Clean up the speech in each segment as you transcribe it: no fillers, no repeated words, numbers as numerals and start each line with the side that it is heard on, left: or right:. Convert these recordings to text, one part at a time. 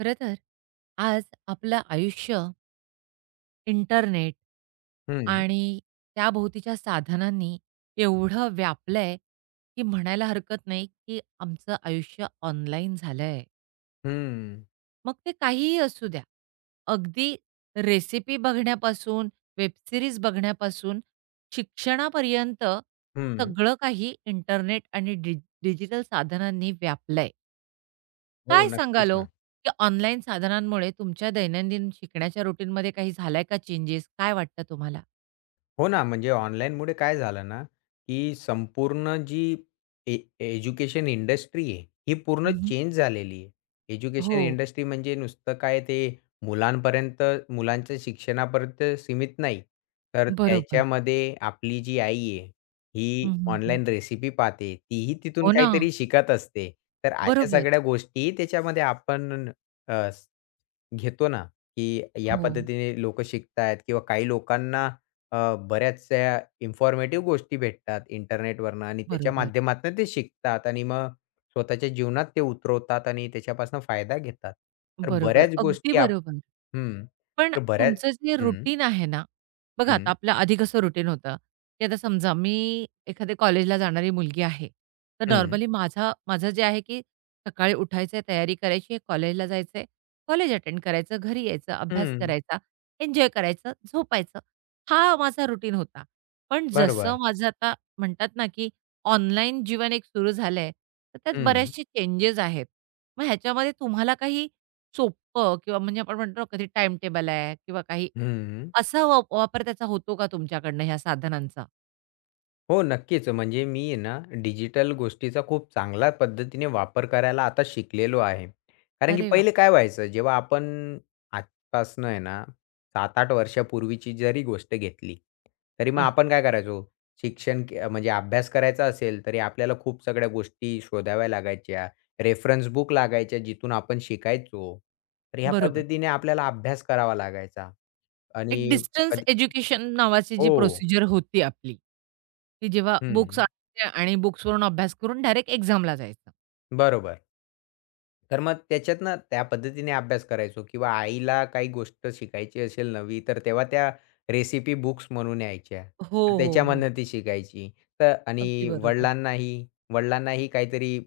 right: खरं तर आज आपलं आयुष्य इंटरनेट
left: हं,
right: आणि त्याभोवतीच्या साधनांनी एवढं व्यापलंय की म्हणायला हरकत नाही की आमचं आयुष्य ऑनलाईन झालंय.
left: हं,
right: मग ते काहीही असू द्या. अगदी रेसिपी बघण्यापासून, वेब सीरीज बघण्यापासून, शिक्षणापर्यंत
left: हं.
right: सगळं काही इंटरनेट आणि डिजिटल साधनांनी व्यापलंय.
left: हो,
right: काय
left: नक्कीच
right: सांगाल ओ,
left: ना.
right: की ऑनलाईन साधनांमुळे तुमच्या दैनंदिन शिकण्याच्या रुटीनमध्ये काही झालाय का चेंजेस? काय वाटतं तुम्हाला?
left: हो ना, म्हणजे ऑनलाईनमुळे काय झालं ना, की संपूर्ण जी एज्युकेशन इंडस्ट्री आहे, ही पूर्ण
right: हं,
left: चेंज झालेली आहे. एज्युकेशन
right: हो,
left: इंडस्ट्री म्हणजे नुसतं काय ते मुलांपर्यंत मुलांच्या शिक्षणापर्यंत सीमित नाही. तर
right: बरोबर.
left: त्याच्यामध्ये आपली जी आई आहे, ही
right: हं,
left: ऑनलाईन रेसिपी पाहते. तीही तिथून
right: हो ना.
left: काहीतरी शिकत असते. तर अशा
right: बरोबर.
left: सगळ्या गोष्टी त्याच्यामध्ये आपण अ, घेतो ना, की या
right: हो,
left: पद्धतीने लोकं शिकतायत किंवा काही लोकांना बऱ्याचशा इन्फॉर्मेटिव्ह गोष्टी भेटतात इंटरनेटवरनं आणि त्याच्या
right: बरोबर.
left: माध्यमातून ते शिकतात आणि मग स्वतःच्या जीवनात ते उतरवतात आणि त्याच्यापासून फायदा घेतात. तर
right: बरोबर.
left: बऱ्याच
right: अगदी
left: गोष्टी आप
right: बरोबर.
left: हं.
right: पण
left: तर बऱ्याच
right: तुमचं जे
left: हं,
right: रुटीन आहे ना, बघा आता
left: हं,
right: आपलं आधी कसं रुटीन होतं, की आता समजा मी एखाद्या कॉलेजला जाणारी मुलगी आहे. तर
left: हं,
right: नॉर्मली माझं जे आहे, की सकाळी उठायचंय, तयारी करायची आहे, कॉलेजला जायचंय, कॉलेज अटेंड करायचं, घरी यायचं, अभ्यास
left: हं.
right: करायचा, एन्जॉय करायचं, झोपायचं. हा माझा रुटीन होता. पण जसं
left: बरोबर.
right: माझं आता म्हणतात ना, की ऑनलाईन जीवन एक सुरू झालंय, तर त्यात
left: हं,
right: बऱ्याचशे चेंजेस आहेत. मग ह्याच्यामध्ये तुम्हाला काही सोपं किंवा म्हणजे आपण म्हणतो ना कधी टाईम टेबल आहे किंवा काही
left: हं.
right: असा वापर त्याचा होतो का तुमच्याकडनं ह्या साधनांचा?
left: हो, नक्कीच. म्हणजे मी आहे ना, डिजिटल गोष्टीचा खूप चांगल्या पद्धतीने वापर करायला आता शिकलेलो आहे. कारण की
right: अरे वा.
left: पहिले काय व्हायचं, जेव्हा आपण आजपासनं आहे ना 7-8 वर्षापूर्वीची जरी गोष्ट घेतली, तरी मग
right: आह,
left: आपण काय करायचो, शिक्षण म्हणजे अभ्यास करायचा असेल, तरी आपल्याला खूप सगळ्या गोष्टी शोधाव्या लागायच्या. रेफरन्स बुक लागायच्या, जिथून आपण शिकायचो. तर ह्या
right: बरोबर.
left: पद्धतीने आपल्याला अभ्यास करावा लागायचा
right: एक
left: आणि
right: डिस्टन्स
left: कधी
right: एज्युकेशन नावाची जी
left: हो.
right: प्रोसिजर होती आपली, ती जेव्हा बुक्स
left: हं.
right: आणायचे आणि बुक्सवरून अभ्यास करून डायरेक्ट एक्झामला जायचं.
left: बरोबर. तर मग त्याच्यातनं त्या पद्धतीने अभ्यास करायचो किंवा आईला काही गोष्ट शिकायची असेल नवी, तर तेव्हा त्या रेसिपी बुक्स म्हणून यायच्या.
right: हो,
left: तर
right: हो, हो.
left: त्याच्यामधनं ती शिकायची. तर
right: अगदी
left: आणि
right: बरोबर.
left: वडिलांनाही वडिलांनाही काहीतरी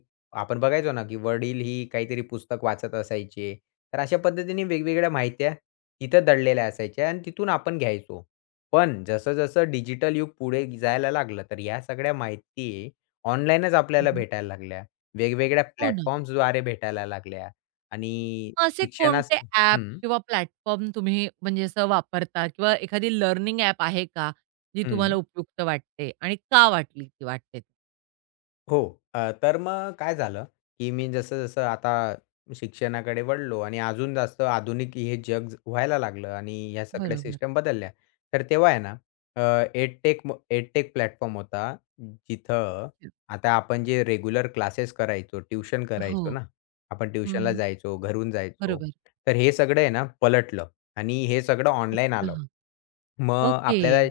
left: आपण बघायचो ना, की वडील ही काहीतरी पुस्तक वाचत असायचे. तर अशा पद्धतीने वेगवेगळ्या माहित्या तिथं दडलेल्या असायच्या आणि तिथून आपण घ्यायचो. पण जसं-जसं डिजिटल युग पुढे जायला लागलं, तर ह्या सगळ्या माहिती ऑनलाईनच आपल्याला
right: हं,
left: भेटायला लागल्या. वेगवेगळ्या
right: हो ना.
left: प्लॅटफॉर्म्सद्वारे भेटायला लागल्या आणि
right: मग असे
left: शिक्षणास
right: कोणते ॲप
left: हं,
right: किंवा प्लॅटफॉर्म तुम्ही म्हणजे असं वापरता किंवा एखादी लर्निंग ॲप आहे का, जी तुम्हाला
left: हं.
right: उपयुक्त वाटते आणि का वाटली ती वाटते?
left: हो. तर मग काय झालं, की मी जसं-जसं आता शिक्षणाकडे वळलो आणि अजून जास्त आधुनिक हे जग ज- व्हायला लागलं आणि ह्या सगळ्या
right: बरोबर.
left: सिस्टम बदलल्या. तर तेव्हा आहे ना, अ, एडटेक एडटेक प्लॅटफॉर्म होता. जिथं
right: अच्छा.
left: आता आपण जे रेग्युलर क्लासेस करायचो, ट्युशन
right: हो.
left: करायचो ना, आपण
right: हं,
left: ट्युशनला
right: हं.
left: जायचो, घरून जायचो.
right: बरोबर.
left: तर हे सगळं आहे ना, पलटलं आणि हे सगळं ऑनलाईन आलं.
right: हां.
left: मग
right: ओके.
left: आपल्याला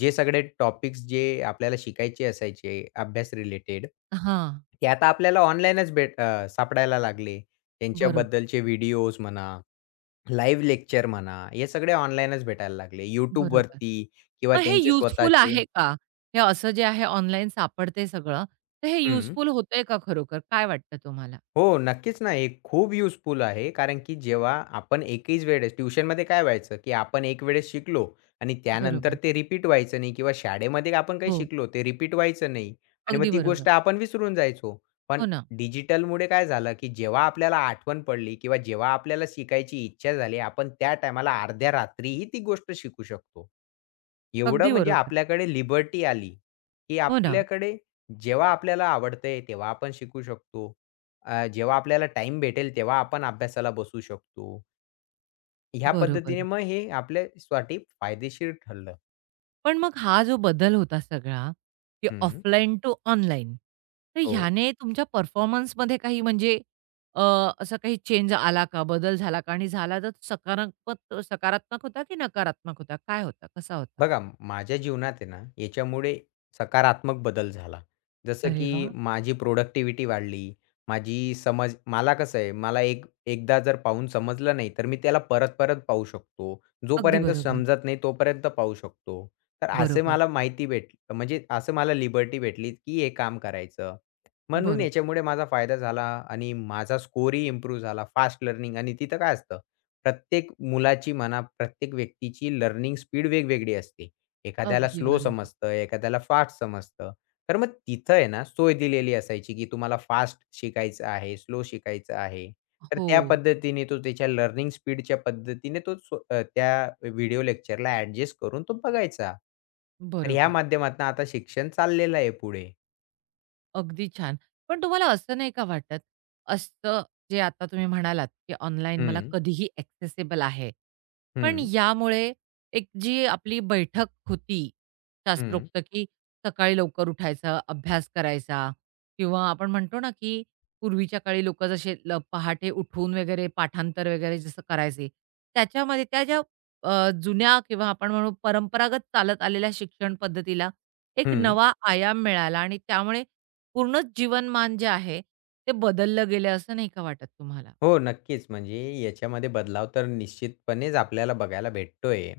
left: जे सगळे टॉपिक्स जे आपल्याला शिकायचे असायचे अभ्यास रिलेटेड,
right: हां.
left: ते आता आपल्याला ऑनलाईनच भेट सापडायला लागले.
right: बरोबर,
left: त्यांच्याबद्दलचे व्हिडिओज म्हणा, लाईव्ह लेक्चर म्हणा, हे सगळे ऑनलाईनच भेटायला लागले. YouTube
right: बरोबर.
left: वरती, किंवा
right: मग हे
left: त्यांचे
right: युजफुल
left: स्वतःचे
right: आहे का? हे असं जे आहे ऑनलाईन सापडते सगळं, तर हे
left: हं.
right: युजफुल होतंय का खरोखर? काय वाटतं तुम्हाला?
left: हो, नक्कीच ना. हे खूप युजफुल आहे. कारण की जेव्हा आपण एकीच वेळेस ट्युशनमध्ये काय व्हायचं, की आपण एक वेळेस शिकलो आणि त्यानंतर
right: बरोबर.
left: ते रिपीट व्हायचं नाही किंवा शाळेमध्ये आपण काही
right: हो.
left: शिकलो ते रिपीट व्हायचं नाही आणि
right: अगदी
left: मग ती
right: बरोबर.
left: गोष्ट आपण विसरून जायचो. पण
right: हो ना.
left: डिजिटलमुळे काय झालं, की जेव्हा आपल्याला आठवण पडली किंवा जेव्हा आपल्याला शिकायची इच्छा झाली, आपण त्या टायमाला अर्ध्या रात्रीही ती गोष्ट शिकू शकतो. एवढं
right: अगदी
left: म्हणजे
right: बरोबर.
left: आपल्याकडे लिबर्टी आली, की
right: हो ना.
left: आपल्याकडे जेव्हा आपल्याला आवडतंय तेव्हा आपण शिकू शकतो. जेव्हा आपल्याला टाइम भेटेल तेव्हा आपण अभ्यासाला बसू शकतो. ह्या पद्धतीने
right: बरोबर.
left: मग हे आपल्यासाठी फायदेशीर ठरलं.
right: पण मग हा जो बदल होता सगळा, की
left: हं.
right: ऑफलाईन टू ऑनलाईन, तर
left: हो.
right: ह्याने तुमच्या परफॉर्मन्समध्ये काही म्हणजे अ, असा काही चेंज आला का? बदल झाला का? आणि झाला तर सकारात्मक सकारात्मक होता की नकारात्मक होता? काय होता? कसा होता?
left: बघा माझ्या जीवनात आहे ना, याच्यामुळे सकारात्मक बदल झाला. जसं
right: अरे वा,
left: की माझी प्रॉडक्टिव्हिटी वाढली. माझी समज मला कसं आहे, मला एक एकदा जर पाहून समजलं नाही, तर मी त्याला परत-परत पाहू शकतो.
right: अगदी
left: जोपर्यंत
right: बरोबर.
left: समजत नाही तोपर्यंत पाहू शकतो. तर असे
right: बरोबर.
left: मला माहिती भेटली म्हणजे असं मला लिबर्टी भेटली, की हे काम करायचं. म्हणून
right: बरोबर.
left: याच्यामुळे माझा फायदा झाला आणि माझा स्कोरही इम्प्रूव्ह झाला. फास्ट लर्निंग आणि तिथं काय असतं, प्रत्येक मुलाची म्हणा, प्रत्येक व्यक्तीची लर्निंग स्पीड वेगवेगळी असते. एखाद्याला
right: अगदी
left: स्लो
right: बरोबर.
left: समजतं, एखाद्याला फास्ट समजतं. तर मग तिथं आहे ना, सोय दिलेली असायची, की तुम्हाला फास्ट शिकायचं आहे, स्लो शिकायचं आहे. तर
right: हो.
left: त्या पद्धतीने तो त्याच्या लर्निंग स्पीडच्या पद्धतीने तो स्व त्या व्हिडिओ लेक्चरला ॲडजस्ट करून तो बघायचा. तर ह्या
right: बरोबर.
left: माध्यमातून आता शिक्षण चाललेलं आहे पुढे.
right: अगदी छान. पण तुम्हाला असं नाही का वाटत, असं जे आता तुम्ही म्हणालात, की ऑनलाईन मला
left: हं,
right: कधीही ॲक्सेसिबल आहे. पण
left: हं.
right: यामुळे एक जी आपली बैठक होती
left: हं,
right: शास्त्रोक्त, की सकाळी लवकर उठायचं, अभ्यास करायचा किंवा आपण म्हणतो ना, की पूर्वीच्या काळी लोकं जसे पहाटे उठून वगैरे पाठांतर वगैरे जसं करायचे, त्याच्यामध्ये त्या ज्या अ, जुन्या किंवा आपण म्हणू परंपरागत चालत आलेल्या शिक्षण पद्धतीला एक
left: हं.
right: नवा आयाम मिळाला आणि त्यामुळे पूर्णच जीवनमान जे आहे, ते बदललं गेलं असं नाही का वाटत तुम्हाला?
left: हो, नक्कीच. म्हणजे याच्यामध्ये बदलाव तर निश्चितपणेच आपल्याला बघायला भेटतोय.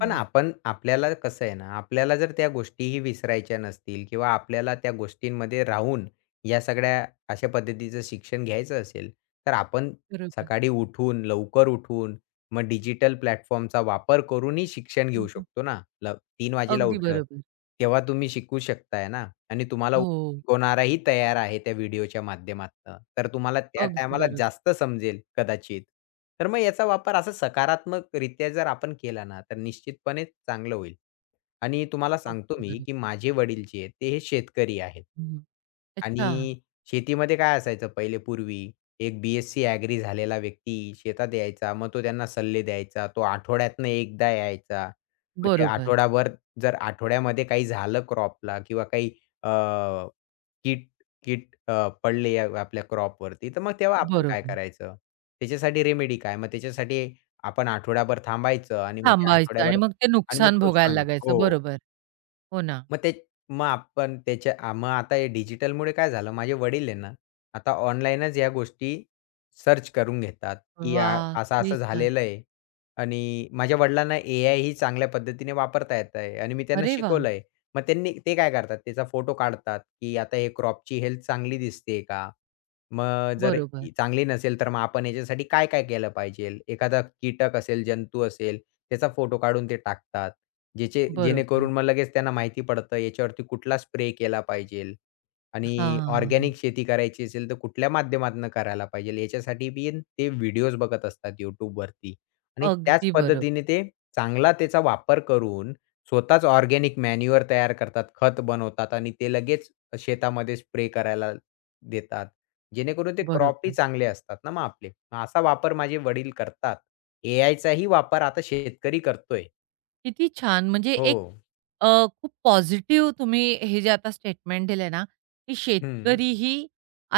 left: पण आपण आपल्याला कसं आहे ना, आपल्याला जर त्या गोष्टीही विसरायच्या नसतील किंवा आपल्याला त्या गोष्टींमध्ये राहून या सगळ्या अशा पद्धतीचं शिक्षण घ्यायचं असेल, तर आपण
right: बरोबर.
left: सकाळी उठून, लवकर उठून, मग डिजिटल प्लॅटफॉर्मचा वापर करूनही शिक्षण
right: हं,
left: घेऊ
right: हं.
left: शकतो ना. ल 3:00 वाजेला
right: अगदी
left: उठलं,
right: बरोबर.
left: तेव्हा तुम्ही शिकू शकताय ना आणि तुम्हाला
right: हो,
left: शिकवणाराही तयार आहे त्या व्हिडिओच्या माध्यमातनं. तर तुम्हाला त्या
right: अगदी
left: टायमाला
right: बरोबर,
left: जास्त समजेल कदाचित. तर मग याचा वापर असा सकारात्मकरित्या जर आपण केला ना, तर निश्चितपणेच चांगलं होईल. आणि तुम्हाला सांगतो
right: अगदी
left: मी,
right: बरोबर.
left: की माझे वडील जे आहेत ते हे शेतकरी आहेत.
right: हं, अच्छा,
left: आणि शेतीमध्ये काय असायचं पहिले पूर्वी एक बी-एस-सी ॲग्री झालेला व्यक्ती शेतात यायचा. मग तो त्यांना सल्ले द्यायचा. तो आठवड्यातनं एकदा यायचा. मग ते
right: बरोबर,
left: आठवडाभर जर आठवड्यामध्ये काही झालं क्रॉपला किंवा काही अ, कीट कीट पडले या आपल्या क्रॉपवरती, तर मग तेव्हा आपण काय
right: बरोबर.
left: करायचं? त्याच्यासाठी रेमेडी काय? मग त्याच्यासाठी आपण आठवडाभर थांबायचं आणि मग त्या
right: थांबायचं आणि
left: आठवड्याभर
right: मग ते
left: आणि मग
right: नुकसान
left: तो
right: भोगायला
left: सांग
right: लागायचं.
left: हो.
right: बरोबर. हो ना.
left: मग ते मग आपण त्याच्या आ, मग आता हे डिजिटलमुळे काय झालं, माझे वडील आहे ना, आता ऑनलाईनच या गोष्टी सर्च करून घेतात, की आ,
right: वाह! किती
left: असं-असं
right: छान.
left: झालेलं आहे आणि माझ्या वडिलांना एआय ही चांगल्या पद्धतीने वापरता येत आहे आणि मी त्यांना
right: अरे वाह!
left: शिकवलं आहे. मग त्यांनी ते काय करतात, त्याचा फोटो काढतात, की आता हे क्रॉपची हेल्थ चांगली दिसते का? मग जर
right: बरोबर,
left: इ- चांगली नसेल, तर मग आपण याच्यासाठी काय-काय केलं पाहिजे? एखादा कीटक असेल, जंतू असेल, त्याचा फोटो काढून ते टाकतात. ज्याचे
right: बरोबर.
left: जेणेकरून मग लगेच त्यांना माहिती पडतं याच्यावरती कुठला स्प्रे केला पाहिजेल आणि
right: हां,
left: ऑर्गॅनिक शेती करायची असेल तर कुठल्या माध्यमातून करायला पाहिजेल याच्यासाठी बी ते व्हिडिओज बघत असतात YouTubeवरती आणि त्याच
right: अगदी बरोबर,
left: पद्धतीने ते चांगला त्याचा वापर करून स्वतःच ऑर्गॅनिक मॅन्युअर तयार करतात, खत बनवतात आणि ते लगेच शेतामध्ये स्प्रे करायला देतात. जेणेकरून ते क्रॉपही
right: बरोबर.
left: चांगले असतात ना मग आपले. मग असा वापर माझे वडील करतात. एआयचाही वापर आता शेतकरी करतोय.
right: किती छान! म्हणजे एक
left: हो.
right: अ, खूप पॉझिटिव्ह तुम्ही हे जे आता स्टेटमेंट दिलंय ना, की
left: हं,
right: शेतकरीही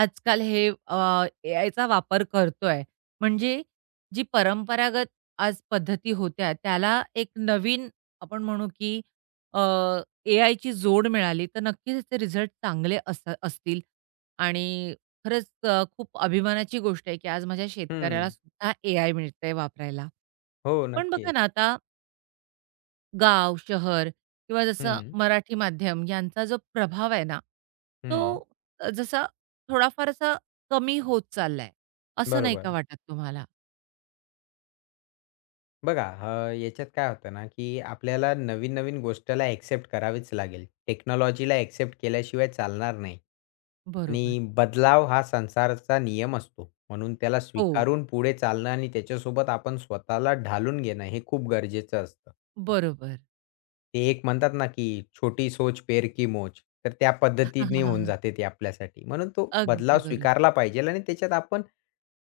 right: आजकाल हे एआयचा वापर करतोय. म्हणजे जी परंपरागत आज पद्धती होत्या, त्याला एक नवीन आपण म्हणू की अ, एआयची जोड मिळाली, तर नक्कीच त्याचे रिझल्ट चांगले असतील. आणि खरंच खूप अभिमानाची गोष्ट आहे, की आज माझ्या शेतकऱ्याला
left: हं.
right: सुद्धा एआय मिळतंय वापरायला.
left: हो,
right: पण बघा
left: नक्कीच.
right: ना, आता गाव, शहर किंवा जसं
left: हं,
right: मराठी माध्यम यांचा जो प्रभाव आहे ना,
left: हं.
right: तो जसा थोडाफार असा कमी होत चाललाय, असं नाही
left: बरोबर.
right: का वाटत तुम्हाला?
left: बघा याच्यात काय होतं ना, की आपल्याला नवीन-नवीन गोष्टीला एक्सेप्ट करावीच लागेल. टेक्नॉलॉजीला एक्सेप्ट केल्याशिवाय चालणार नाही.
right: बरोबर.
left: आणि बदलाव हा संसाराचा नियम असतो. म्हणून त्याला
right: हो,
left: स्वीकारून पुढे चालणं आणि त्याच्यासोबत आपण स्वतःला ढालून घेणं हे खूप गरजेचं असतं.
right: बरोबर.
left: ते एक म्हणतात ना, की छोटी सोच पेर की मोच. तर त्या पद्धतीने होऊन जाते ते आपल्यासाठी. म्हणून तो
right: अगदी
left: बदलाव
right: बरोबर.
left: स्वीकारला पाहिजेल आणि त्याच्यात आपण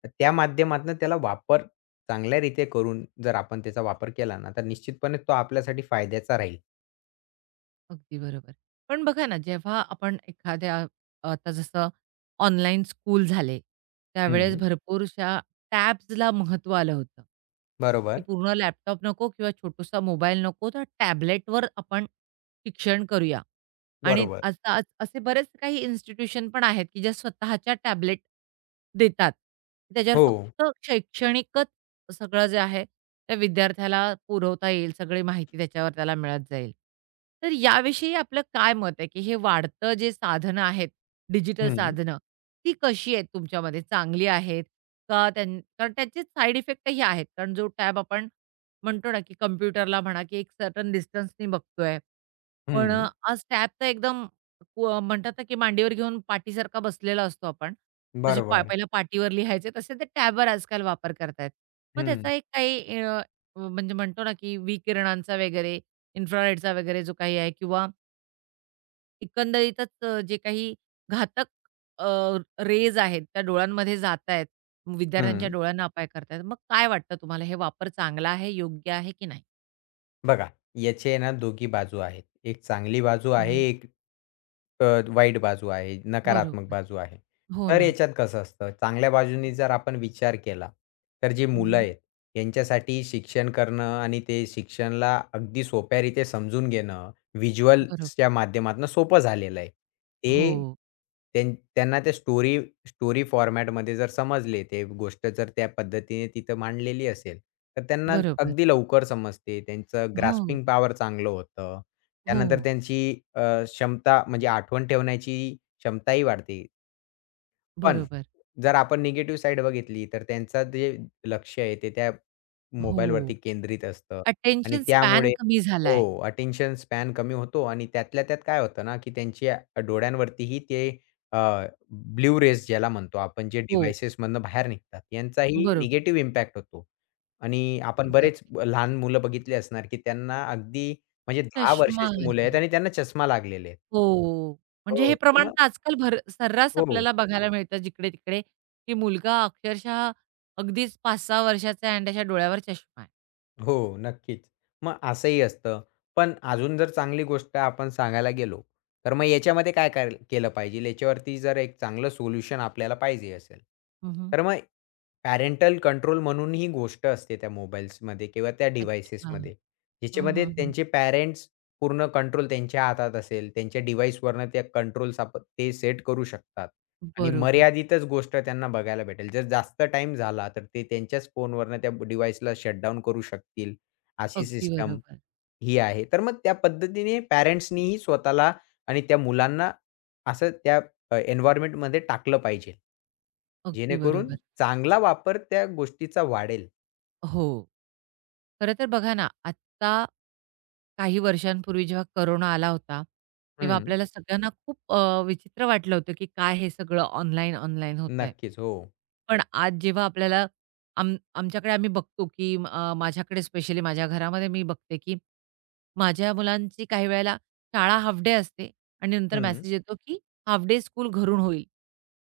left: त्या माध्यमातून त्याला वापर चांगल्यारीत्या करून जर आपण त्याचा वापर केला ना, तर निश्चितपणे तो आपल्यासाठी फायद्याचा राहील.
right: अगदी बरोबर. पण बघा ना, जेव्हा आपण एखाद्या आता जसं ऑनलाईन स्कूल झाले, त्यावेळेस
left: हं.
right: भरपूरशा टॅब्सला महत्त्व आलं होतं, की
left: बरोबर,
right: पूर्ण लॅपटॉप नको किंवा छोटूसा मोबाईल नको, तर टॅबलेटवर आपण शिक्षण करूया. आणि
left: बरोबर.
right: आज आज असे बरेच काही इन्स्टिट्यूशन पण आहेत, की ज्या स्वतःच्या टॅबलेट देतात. त्याच्यावर
left: हो.
right: फक्त शैक्षणिकच सगळं जे आहे त्या विद्यार्थ्याला पुरवता येईल, सगळी माहिती त्याच्यावर त्याला मिळत जाईल. तर याविषयी आपलं काय मत आहे, की हे वाढतं जे साधनं आहेत, डिजिटल
left: हं,
right: साधनं, ती कशी आहेत तुमच्यामध्ये? चांगली आहेत का त्यां कारण त्याचे साइड इफेक्टही आहेत. कारण जो टॅब आपण म्हणतो ना, की कॉम्प्युटरला म्हणा, की एक सर्टन डिस्टन्सनी बघतोय. पण
left: हं.
right: आज टॅब तर एकदम व म्हणतात ना, की मांडीवर घेऊन पाटीसारखा बसलेला असतो आपण. जशी पा
left: बरोबर.
right: पहिला पाटीवर लिहायचे, तसे ते टॅबवर आजकाल वापर करतायत. मग
left: हं,
right: त्याचा एक काही म्हणजे म्हणतो ना, की विकिरणांचा वगैरे, इन्फ्रारेडचा वगैरे जो काही आहे किंवा एकंदरीतच जे काही घातक रेज आहेत त्या डोळ्यांमध्ये जातायत, विद्यार्थ्यांच्या
left: हं.
right: डोळ्यांना अपाय करतायत. मग काय वाटतं तुम्हाला हे वापर चांगला आहे, योग्य आहे की नाही?
left: बघा, याचे आहे ना दोघी बाजू आहेत. एक चांगली बाजू आहे,
right: हं,
left: एक अ, वाईट बाजू आहे, नकारात्मक
right: बरोबर.
left: बाजू आहे.
right: हो
left: तर
right: ना.
left: याच्यात कसं असतं, चांगल्या बाजूनी जर आपण विचार केला, तर जी
right: हं,
left: मुलं
right: हं.
left: आहेत, यांच्यासाठी शिक्षण करणं आणि ते शिक्षणाला अगदी सोप्या रीते समजून घेणं, व्हिज्युअल्सच्या
right: बरोबर.
left: माध्यमातून सोपं झालेलं आहे. ते
right: हो,
left: त्यां त्यांना ते स्टोरी स्टोरी फॉर्मॅटमध्ये जर समजले, ते गोष्ट जर त्या पद्धतीने तिथं मांडलेली असेल, तर त्यांना
right: बरोबर.
left: अगदी लवकर समजते. त्यांचं
right: हो,
left: ग्रास्पिंग पॉवर चांगलं होतं.
right: हो,
left: त्यानंतर त्यांची अ, क्षमता म्हणजे आठवण ठेवण्याची क्षमताही वाढते. पण
right: बरोबर.
left: जर आपण निगेटिव्ह साइड बघितली, तर त्यांचं जे लक्ष आहे ते त्या
right: हो,
left: मोबाईलवरती केंद्रित असतं आणि
right: अटेन्शन स्पॅन
left: त्यामुळे
right: कमी झालाय.
left: हो, अटेन्शन स्पॅन कमी होतो आणि त्यातल्या त्यात काय होतं ना, की त्यांच्या डोळ्यांवरतीही ते अ, ब्लू रेज ज्याला म्हणतो आपण जे
right: हो,
left: डिव्हाइसेसमधनं बाहेर निघतात, यांचाही
right: बरोबर.
left: निगेटिव्ह इम्पॅक्ट होतो. आणि आपण बरेच
right: एक्झॅक्टली.
left: ब- लहान मुलं बघितली असणार, की त्यांना अगदी म्हणजे 10
right: चष्मा
left: वर्षाची मुलं आहेत
right: आहे.
left: आणि त्यांना चष्मा लागलेले आहेत.
right: हो. म्हणजे
left: हो,
right: हे
left: तर
right: प्रमाण
left: मग
right: तर आजकाल भर सर्रास
left: हो.
right: आपल्याला बघायला मिळतं जिकडे-तिकडे, की मुलगा अक्षरशः अगदीच 5-6 वर्षाचा आहे आणि त्याच्या डोळ्यावर चष्मा आहे.
left: हो, नक्कीच. मग असंही असतं. पण अजून जर चांगली गोष्ट आपण सांगायला गेलो, तर मग याच्यामध्ये काय कर केलं पाहिजे? याच्यावरती जर एक चांगलं सोल्युशन आपल्याला पाहिजे असेल,
right: हं, हं.
left: तर मग पॅरेंटल कंट्रोल म्हणून ही गोष्ट असते त्या मोबाईल्समध्ये किंवा त्या
right: अच्छा.
left: डिव्हाइसेसमध्ये,
right: हं,
left: ज्याच्यामध्ये
right: हं, हं.
left: त्यांचे पॅरेंट्स पूर्ण कंट्रोल त्यांच्या हातात असेल. त्यांच्या डिव्हाइसवरनं त्या कंट्रोल्स आपण ते सेट करू शकतात. आणि
right: बरोबर.
left: मर्यादितच गोष्ट त्यांना बघायला भेटेल. जर जास्त टाईम झाला, तर ते त्यांच्याच फोनवरनं त्या डिव्हाइसला शटडाउन करू शकतील. अशी
right: अगदी
left: सिस्टम
right: बरोबर.
left: ही आहे. तर मग त्या पद्धतीने पॅरेंट्सनीही स्वतःला आणि त्या मुलांना असं त्या एन्व्हायर्नमेंटमध्ये टाकलं पाहिजे.
right: अगदी
left: जेणेकरून
right: बरोबर.
left: चांगला वापर त्या गोष्टीचा वाढेल.
right: हो. खरं तर बघा ना, आत्ता काही वर्षांपूर्वी जेव्हा करोना आला होता, तेव्हा
left: हं.
right: आपल्याला सगळ्यांना खूप विचित्र वाटलं होतं, की काय हे सगळं ऑनलाईन, ऑनलाईन होतंय.
left: नक्कीच. हो.
right: पण आज जेव्हा आपल्याला आमच्याकडे आम्ही बघतो, की माझ्याकडे स्पेशली माझ्या घरामध्ये मी बघते, की माझ्या मुलांची काही वेळेला शाळा हाल्फ डे असते आणि नंतर
left: हं.
right: मेसेज येतो, की हाल्फ डे स्कूल घरून होईल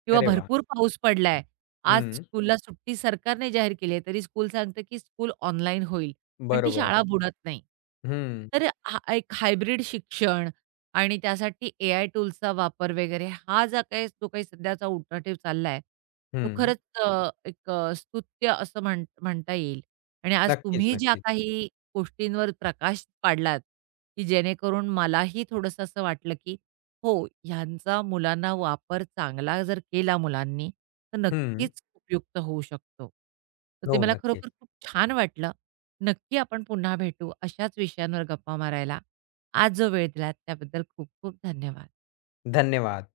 right: किंवा
left: अरे वाह!
right: भरपूर पाऊस पडलाय. आज
left: हं.
right: स्कूलला सुट्टी सरकारने जाहीर केली आहे, तरी स्कूल सांगतं की स्कूल ऑनलाईन होईल आणि ती
left: बरोबर.
right: शाळा बरोबर. बुडत नाही.
left: हं.
right: तर हा एक हायब्रिड शिक्षण आणि त्यासाठी एआय टूल्सचा वापर वगैरे हा जो काही सध्याचा अल्टरनेटिव्ह चालला तो
left: हं.
right: खरंच एक स्तुत्य असं म्हणता येईल. आणि आज
left: नक्कीच,
right: तुम्ही ज्या
left: नक्कीच.
right: काही गोष्टींवर प्रकाश पाडलात, की जेणेकरून मलाही थोडंसं असं वाटलं, की हो, ह्यांचा मुलांना वापर चांगला जर केला मुलांनी, तर
left: हं.
right: नक्कीच उपयुक्त होऊ शकतो. तर ते
left: हो,
right: मला
left: नक्कीच.
right: खरोखर खूप छान वाटलं. नक्की आपण पुन्हा भेटू अशाच विषयांवर गप्पा मारायला. आज जो वेळ दिलात त्याबद्दल खूप खूप धन्यवाद.
left: धन्यवाद.